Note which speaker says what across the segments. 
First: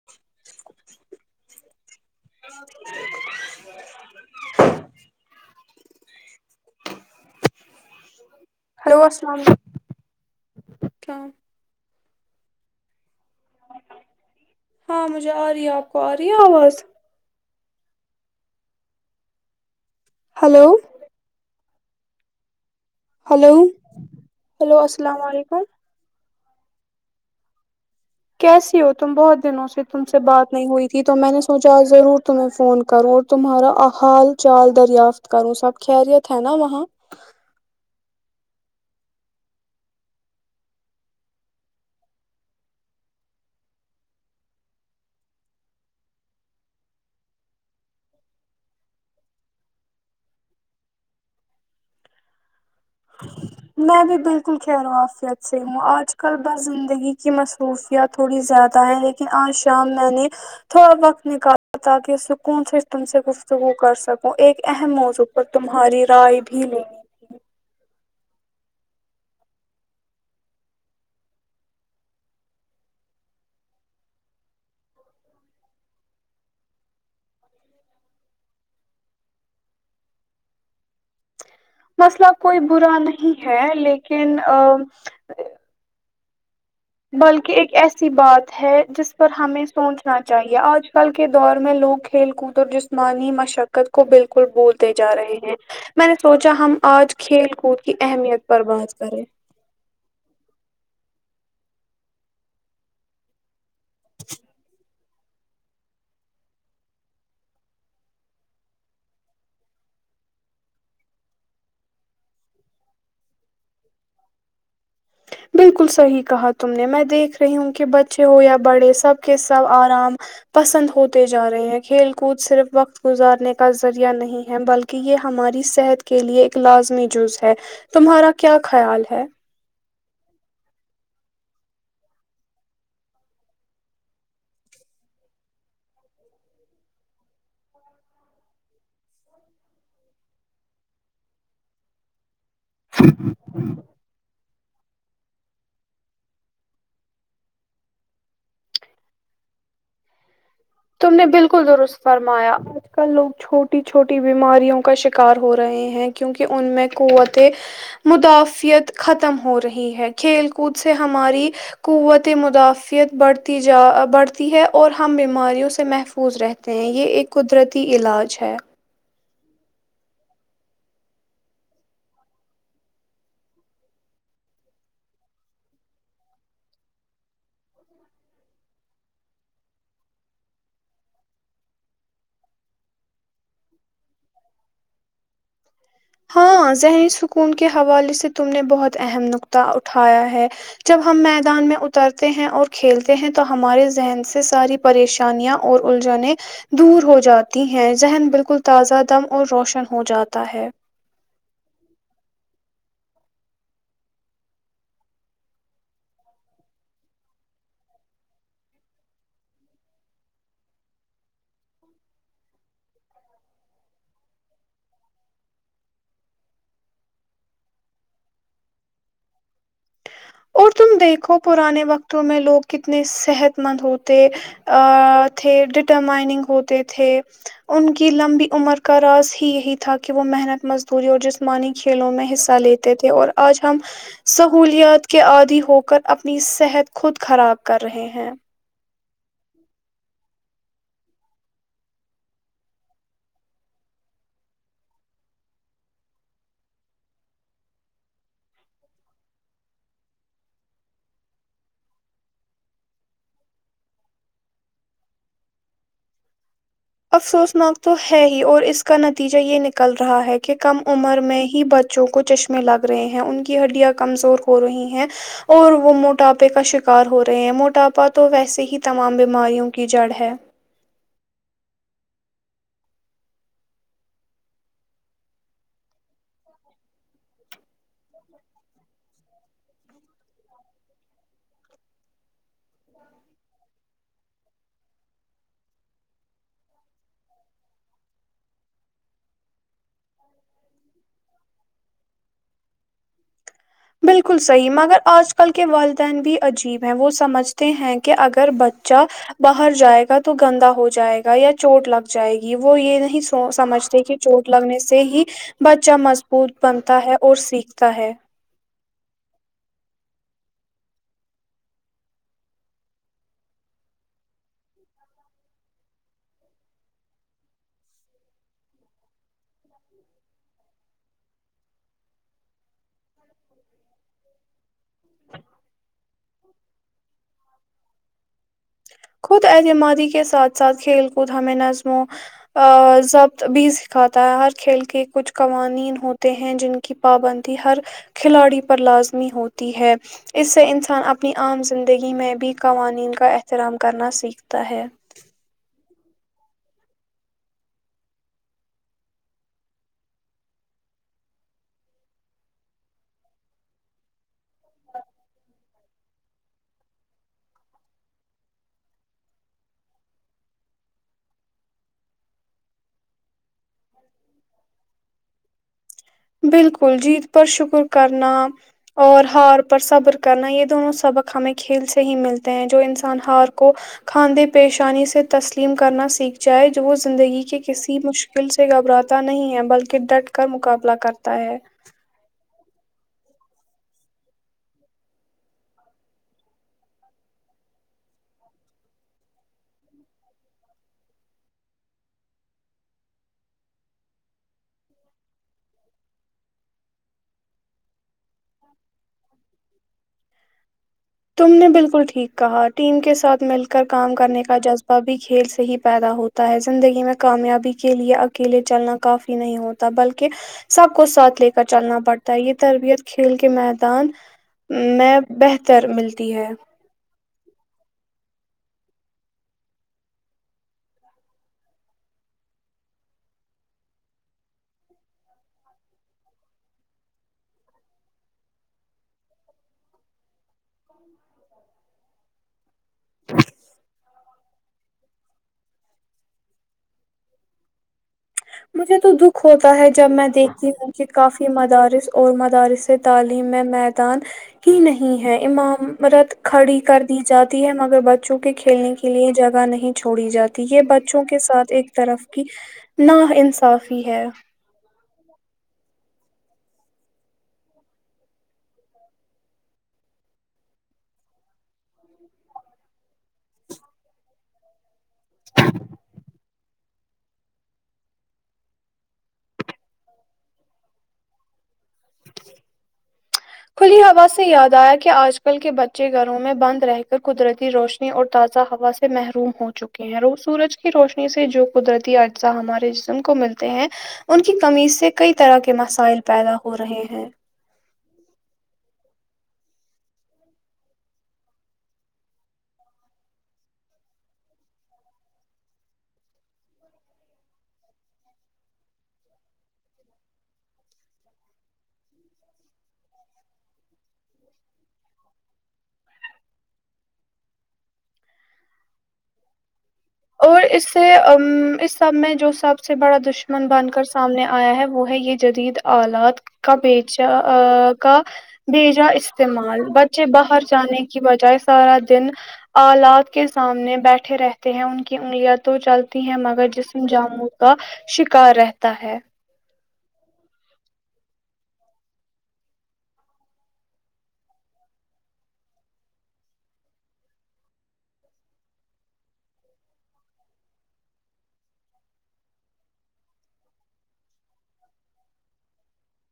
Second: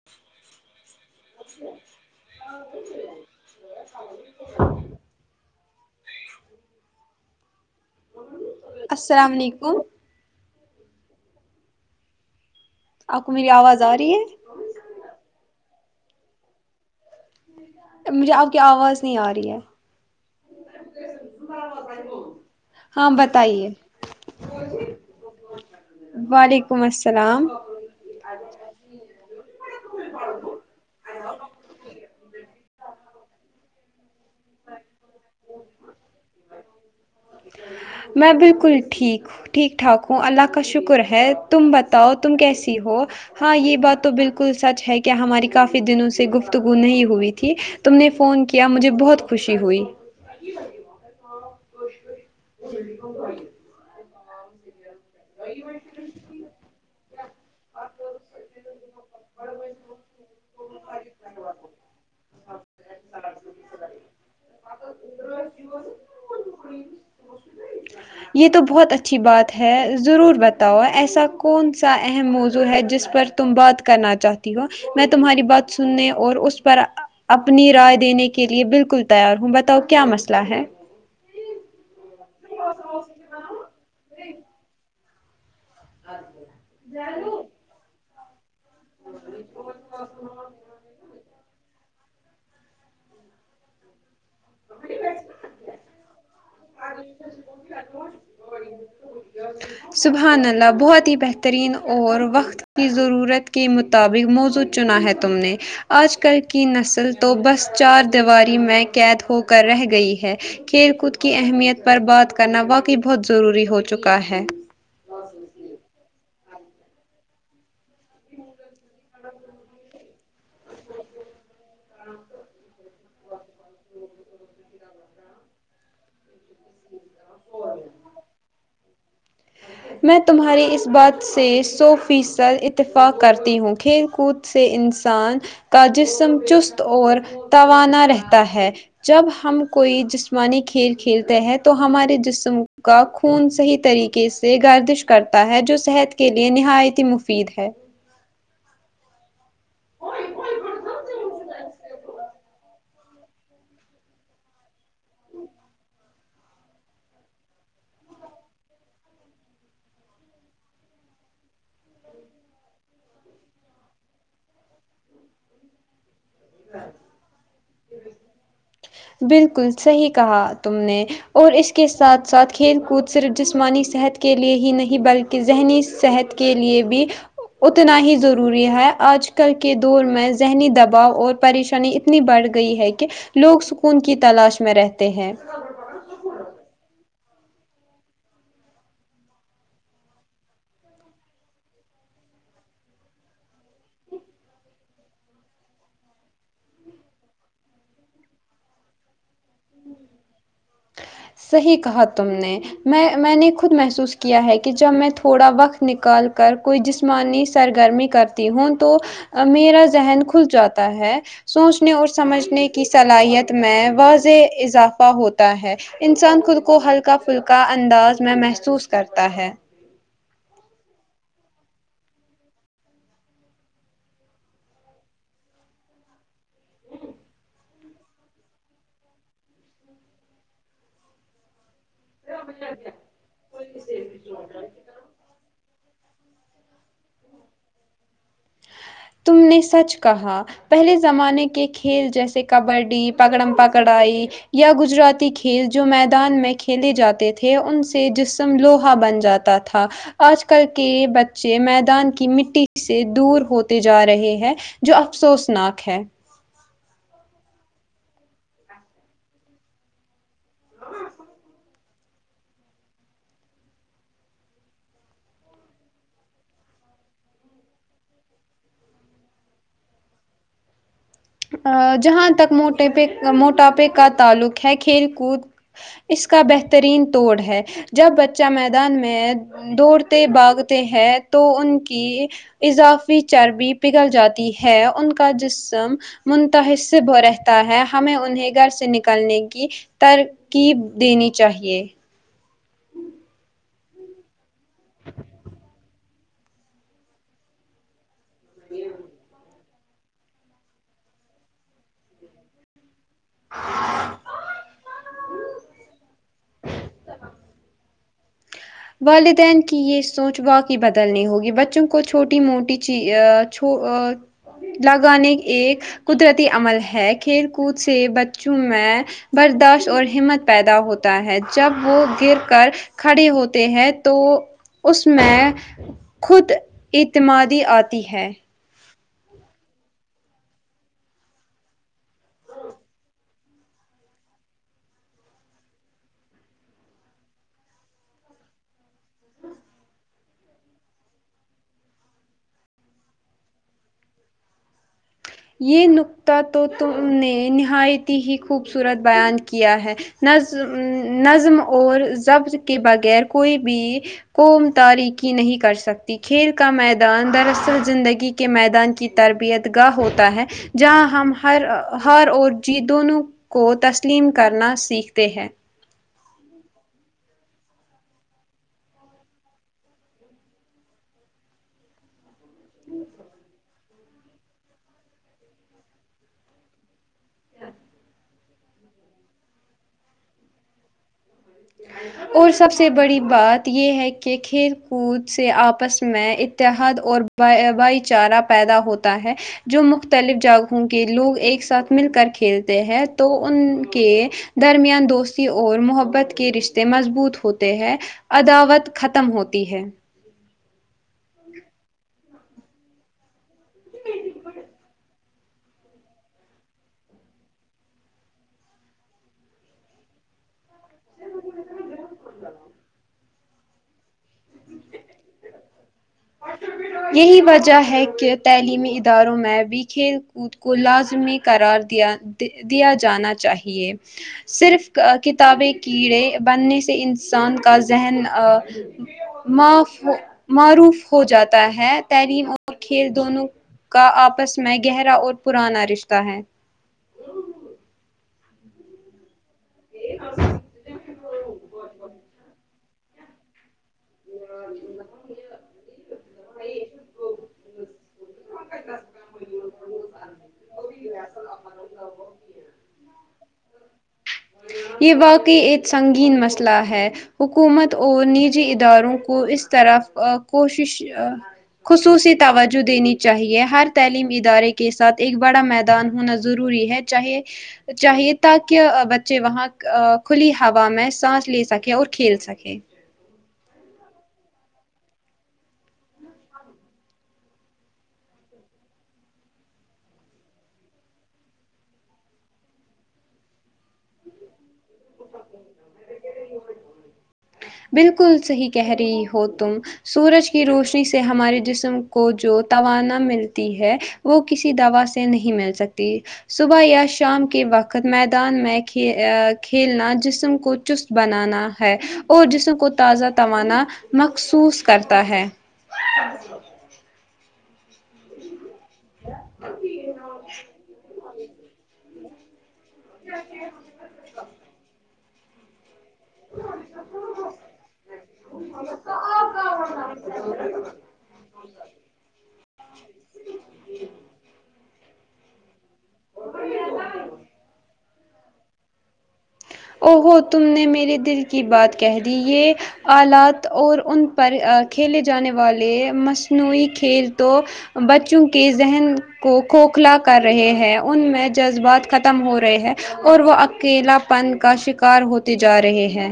Speaker 1: [inaudible] [inaudible]
Speaker 2: hello السلام عیکم کیا
Speaker 1: آپ کو میری آواز آ رہی ہے
Speaker 2: ہاں مجھے آ رہی ہے آپ کو آ رہی ہے آواز
Speaker 1: مجھے آپ کی آواز نہیں آ رہی ہے
Speaker 2: ہلو
Speaker 1: ہاں
Speaker 2: ہلو
Speaker 1: بتائیے
Speaker 2: ہلو السلام علیکم
Speaker 1: وعلیکم السلام
Speaker 2: کیسی ہو تم بہت دنوں سے تم سے بات نہیں ہوئی تھی تو میں نے سوچا ضرور تمہیں فون کروں تمہارا حال چال دریافت کروں سب خیریت ہے نا وہاں
Speaker 1: میں بالکل ٹھیک ہوں ٹھیک ٹھاک ہوں اللہ کا شکر ہے تم بتاؤ تم کیسی ہو ہاں یہ بات تو بالکل سچ ہے کہ ہماری کافی دنوں سے گفتگو نہیں ہوئی تھی تم نے فون کیا مجھے بہت خوشی ہوئی [inaudible]
Speaker 2: میں بھی بالکل خیرو آف اچھی ہوں آج کل بس زندگی کی مصروفیات تھوڑی زیادہ ہے لیکن آج [unintelligible] تھوڑا وقت نکالا تاکہ سکون سے تم سے گفتگو کر سکوں ایک اہم موضوع اور تمہاری رائے بھی لوں
Speaker 1: یہ تو بہت اچھی بات ہے ضرور بتاؤ ایسا کون سا اہم موضوع ہے جس پر تم بات کرنا چاہتی ہو میں تمہاری بات سننے اور اس پر اپنی رائے دینے کے لیے بالکل تیار ہوں بتاؤ کیا مسئلہ ہے
Speaker 2: مسئلہ کوئی برا نہیں ہے لیکن ا بلکہ ایک ایس سی بات ہے جس پر ہمیں سوچنا چاہیے آج کل کے دور میں لوگ کھیل کود اور جسمانی مشقت کو بالکل بھولتے جا رہے ہیں میں نے سوچا ہم آج کھیل کود کی اہمیت پر بات کریں
Speaker 1: سبحان اللہ بہت ہی بہترین اور وقت کی ضرورت کے م طابق موضوع چنا ہے تم نے آج کل کی نسل تو بس چار دیواری میں قید ہو کر رہ گئی ہے کھیل کود کی اہمیت پر بات کرنا واقعی بہت ضروری ہو چکا ہے
Speaker 2: بالکل صحیح کہا تم نے میں دیکھ رہی ہوں کہ ب چے ہو یا بڑے سب کے سب آرام پسند ہوتے جا رہے ہیں کھیل کود صرف وقت گزارنے کا ذریعہ نہیں ہے بلکہ یہ ہماری صحت کے لیے ایک لازمی جز ہے تمہارا کیا خیال ہے
Speaker 1: میں تمہاری اس بات سے سو فیصد اتفاق کرتی ہوں کھیل کود سے انسان کا جسم چست اور توانا رہتا ہے جب ہم کوئی جسمانی کھیل کھیلتے ہیں تو ہمارے جسم کا خون صحیح طریقہ کے سے گردش کرتا ہے جو صحت کے لیے نہایت ہی مفید ہے کوئی کوئی گڑ گ
Speaker 2: تم نے بالکل درست فرمایا آج کل لوگ چھوٹی چھوٹی بیماریوں کا شکار ہو رہے ہیں کیونکہ ان میں قوتیں مدافعت ختم ہو رہی ہے کھیل کود سے ہماری قوت مدافعت بڑھتی جا بڑھتی ہے اور ہم بیماریوں سے محفوظ رہتے ہیں یہ ایک قدرتی علاج ہے
Speaker 1: بالکل صحیح کہا تم نے اور اس کے ساتھ ساتھ کھیل کود صرف جسمانی صحت کے لیے ہی نہیں بل کی ذہنی صحت کے لیے بھی اتنا ہی ضروری ہے آج کل کے دور میں ذہنی دباؤ اور پریشانی اتنی بڑھ گئی ہے کہ لوگ سکون کی تلاش میں رہتے ہیں
Speaker 2: ہاں ذہنی سکون کے حوالے سے تم نے بہت اہم نقطہ اٹھایا ہے جب ہم میدان میں اترتے ہیں اور کھیلتے ہیں تو ہمارے ذہن سے ساری پریشانیاں اور الجھنیں دور ہو جاتی ہیں ذہن بالکل تازہ دم اور روشن ہو جاتا ہے
Speaker 1: صحیح کہا تم نے میں میں نے خود محسوس کیا ہے کہ جب میں تھوڑا وقت نکال کر کوئی جس مانی سرگرمی کرتی ہوں تو میرا ذہن کھل جاتا ہے سوچنے اور سمجھنے کی صلاحیت میں واضح اضافہ ہوت تا ہے انسان خود کو ہلکا پھلکا انداز میں محسوس کرتا ہے
Speaker 2: اور تم دیکھو پرانے وقتوں میں لوگ کتنے صحت مند ہوتے ا تھے ڈٹرمائننگ ہوتے تھے ان کی لمبی عمر کا راز ہی یہی تھا کہ وہ محنت مز پوری اور جسمانی کھیلوں میں حصہ لیتے تھے اور آج ہم سہولیات کے عادی ہو کر اپنی صحت خود خراب کر رہے ہیں
Speaker 1: تم نے سچ کہا پہلے زمانے کے کھیل جیسے کبڈی پگڑم پکڑائی یا گجراتی کھیل جو میدان میں کھیلے جاتے تھے ان سے جسم لوہا بن جات تا تھا آج کل کے بچے میدان کی مٹی سے دور ہوت تے جا رہے ہیں جو افسوسناک ہے
Speaker 2: افسوسناک تو ہے ہی اور اس کا نتیجہ یہ نکل رہا ہے کہ کم عمر میں ہی ب جو کو چشمے لگ رہے ہیں ان کی ہڈیاں کمزور ہو رہی ہیں اور وہ موٹاپے کا شکار ہو رہے ہیں موٹاپا تو ویسے ہی تمام بیماریوں کی جڑ ہے
Speaker 1: ا جہاں تک موٹے پے موٹاپے کا تعلق ہے کھیل کود اس کا بہترین توڑ ہے جب بچہ میدان میں دوڑتے بھاگتے ہیں تو ان کی اضافی چربی پگھل جاتی ہے ان کا جسم منتحسب رہتا ہے ہمیں انہیں گھر سے نکلنے کی ترکیب دینی چاہیے
Speaker 2: بالکل صحیح مگر آج کل کے والدین بھی عجیب ہیں وہ سمجھ تے ہیں کہ اگر بچہ باہر جائے گا تو گندا ہو جائے گا یا چوٹ لگ جائے گی وہ یہ نہیں سو سمجھتے کہ چوٹ لگنے سے ہی بچہ مضبوط بنتا ہے اور سیکھتا ہے
Speaker 1: والدین کی یہ سوچ واقعی بدلنی ہوگی بچوں کو چھوٹی موٹی چی آ چھو آ لگانے ایک قدرتی عمل ہے کھیل کود سے بچوں میں برداشت اور ہمت پیدا ہوتا ہے جب وہ گر کر کھڑے ہو تے ہیں تو اس میں خود اعتمادی آتی ہے
Speaker 2: خود اعتمادی کے ساتھ ساتھ کھیل کود ہمیں نظموں آضبط بھی سکھاتا ہے ہر کھیل کے کچھ قوانین ہوتے ہیں جن کی پابندی ہر کھلاڑی پر لازمی ہوتی ہے اس سے انسان اپنی عام زندگی میں بھی قوانین کا احترام کرنا سیکھتا ہے
Speaker 1: یہ نکتہ تو تم نے نہایت ہی خوبصورت بیان کیا ہے نزم نظم اور ضبط کے بغیر کوئی بھی قوم تاریکی نہیں کر سک کھیل کا میدان دراصل زندگی کے میدان کی تربیت گاہ ہوتی تا ہے جہاں ہم ہر ہار اور جیت دونوں کو تسلیم کرنا سیکھتے ہیں
Speaker 2: بالکل جیت پر شکر کرنا اور ہار پر صبر کرنا یہ دونوں سبق ہمیں کھیل سے ہی مل تے ہیں جو انسان ہار کو کھاندے پیشانی سے تسلیم کرنا سیکھ جائے جو وہ زندگی کے کسی مش دل سے گھبراتا نہیں ہے بلکہ ڈٹ کر مقابلہ کرتا ہے
Speaker 1: [inaudible] اور سب سے بڑی بات یہ ہے کہ کھیل کود سے آپس میں اتحاد اور ب بھائی چارہ پیدا ہوتا ہے جو مختلف جگہوں کے لوگ ایک ساتھ مل کر کھیلتے ہیں تو ان کے درمیان دوستی اور محبت کے رشتے مضبوط ہوتے ہیں عداوت ختم ہوتی ہے
Speaker 2: تم نے بالکل ٹھیک کہا ٹیم کے ساتھ مل کر کام کرنے کا جذبہ بھی کھیل سے ہی پیدا ہو تا ہے زندگی میں کامیابی کے لیے اکیلے چلنا کافی نہیں ہوتا بلکہ سب کو ساتھ لے کر چلنا پڑتا ہے یہ تربیت کھیل کے میدان میں بہتر ملتی ہے
Speaker 1: یہی وجہ ہے کہ تعلیمی اداروں میں بھی کھیل کود کو لازمی قرار دیا دیا جانا چاہیے صرف کتابیں کیڑے بننے سے انسان کا ذہن آ معاف مع ر ہو جاتا ہے تعلیم اور کھیل دونوں کا آپس میں گہرا اور پرانا رش تہ ہے
Speaker 2: مجھے تو دکھ ہوتا ہے جب میں دیکھتی ہوں کہ کافی مدارس اور مدارس س تعلیم میں متھ کی نہیں ہے امامرت کھڑی کر دی جاتی ہے مگر بچ چوں کے کھیلنے کے لیے جگہ نہیں چھوڑی جاتی ہے یہ بچوں کے ساتھ ایک طرف کی نہ انصافی ہے
Speaker 1: یہ واقعی ایک سنگین مسئلہ ہے حکومت اور نجی اداروں کو اس طرح کوشش خصوصی توجہ دینی چاہیے ہر تعلیمی ادارے کے ساتھ ایک بڑا میدان ہونا ضروری ہے چاہے چاہیے تا کہ بچے وہاں کھلی ہوا میں سانس لے سکیں اور کھیل سکیں
Speaker 2: کھلی ہوا سے یاد آیا کہ آج کل کے بچے گھروں میں بند رہ کر قدرتی روشنی اور تازہ ہوا سے محروم ہو چک اور وہ سورج کی روشنی سے جو قدرتی اجزا ہمارے جسم کو ملتے ہیں ان کی کمی سے کئی طرح کے مسائل پیدا ہو رہے ہیں
Speaker 1: بالکل صحیح کہہ رہی ہو تم سورج کی روشنی سے ہمارے جسم کو جو توانا ملتی ہے وہ کسی دوا سے نہیں مل سکتی صبح یا شام کے وقت میدان میں کھیلنا جسم کو چست بنانا ہے اور جسم کو تازہ توانا مخصوص کرتا ہے [unintelligible]
Speaker 2: اور اس سے ا اس سب میں جو سب سے بڑا دشمن بن کر سک سامنے آیا ہے وہ ہے یہ جدید آلات کا بیچ ا کا بھیجا استعمال بچے باہر جانے کی بجائے سارا دن آلات کے سامنے بیٹھے رہتے ہیں ان کی انگلیا تو چل تی ہیں مگر جسم جاموں کا شکار رہتا ہے
Speaker 1: او ہوو تم نے میرے دل کی بات کہہ دی یہ آلات اور ان پر کھیلے جانے والے مصنوعی کھیل تو بچوں کے ذہن کو کھوکھلا کر رہے ہیں ان میں جذبات ختم ہو رہے ہیں اور وہ اکیلا پن کا شکار ہوتے جا رہے ہیں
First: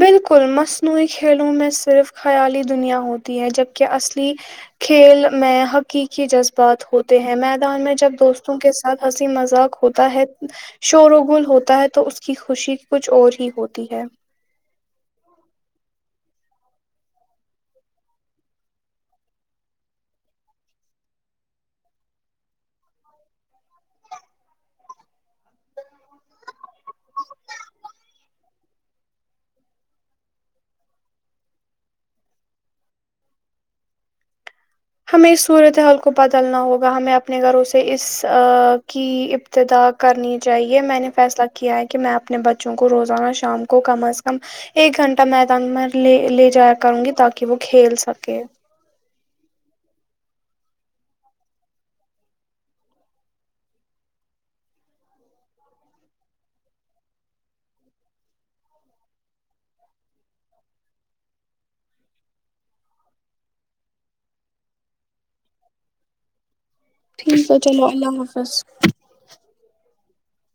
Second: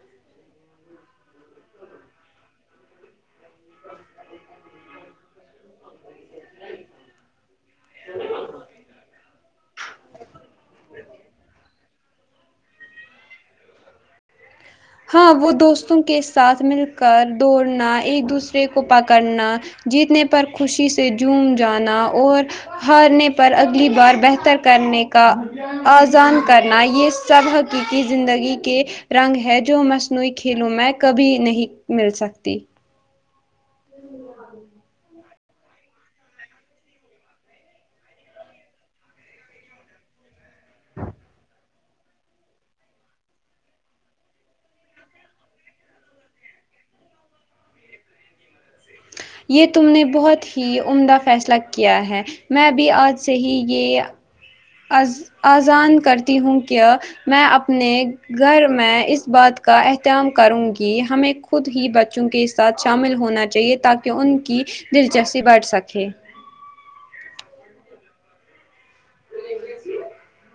Speaker 2: بالکل مصنوعی کھیلوں میں صرف خیالی دنیا ہوتی ہے جبکہ اصلی کھیل میں حقیقی جذبات ہوتے ہیں میدان میں جب دوستوں کے ساتھ سے مذاق ہوتا ہے شور و گول ہوتا ہے تو اس کی خوشی کچھ اور ہی ہوتی ہے
Speaker 1: ہاں وہ دوستوں کے ساتھ مل کر دوڑنا ایک دوسرے کو پکڑنا جیتنے پر خوشی سے جوم جانا اور ہارنے پر اگلی بار بہتر کرنے کا آزان کرنا یہ سب حقیقی زندگی کے رنگ ہیں جو مصنوعی کھیلوں میں کبھی نہیں مل سکتی [unintelligible]
Speaker 2: ہمیں اس صورتحال کو بدلنا ہوگا ہمیں اپنے گھروں سے اس کی ابتدا کرنی چاہیے میں نے فیصلہ کیا ہے کہ میں اپنے بچوں کو روزانہ شام کو کم از کم ایک گھنٹہ میدان میں لے لے جایا کروں گی تاکہ وہ کھیل سکے
Speaker 1: یہ تم نے بہت ہی عمدہ فیصلہ کیا ہے میں بھی آج سے ہی یہ از آذان کرتی ہوں کیا میں اپنے گھر میں اس بات کا احتمام کروں گی ہمیں خود ہی بچوں کے ساتھ شامل ہونا چاہیے تاکہ ان کی دلچسپی بڑھ سکے
Speaker 2: ٹھیک ہے چلو اللہ حافظ
Speaker 1: [unintelligible]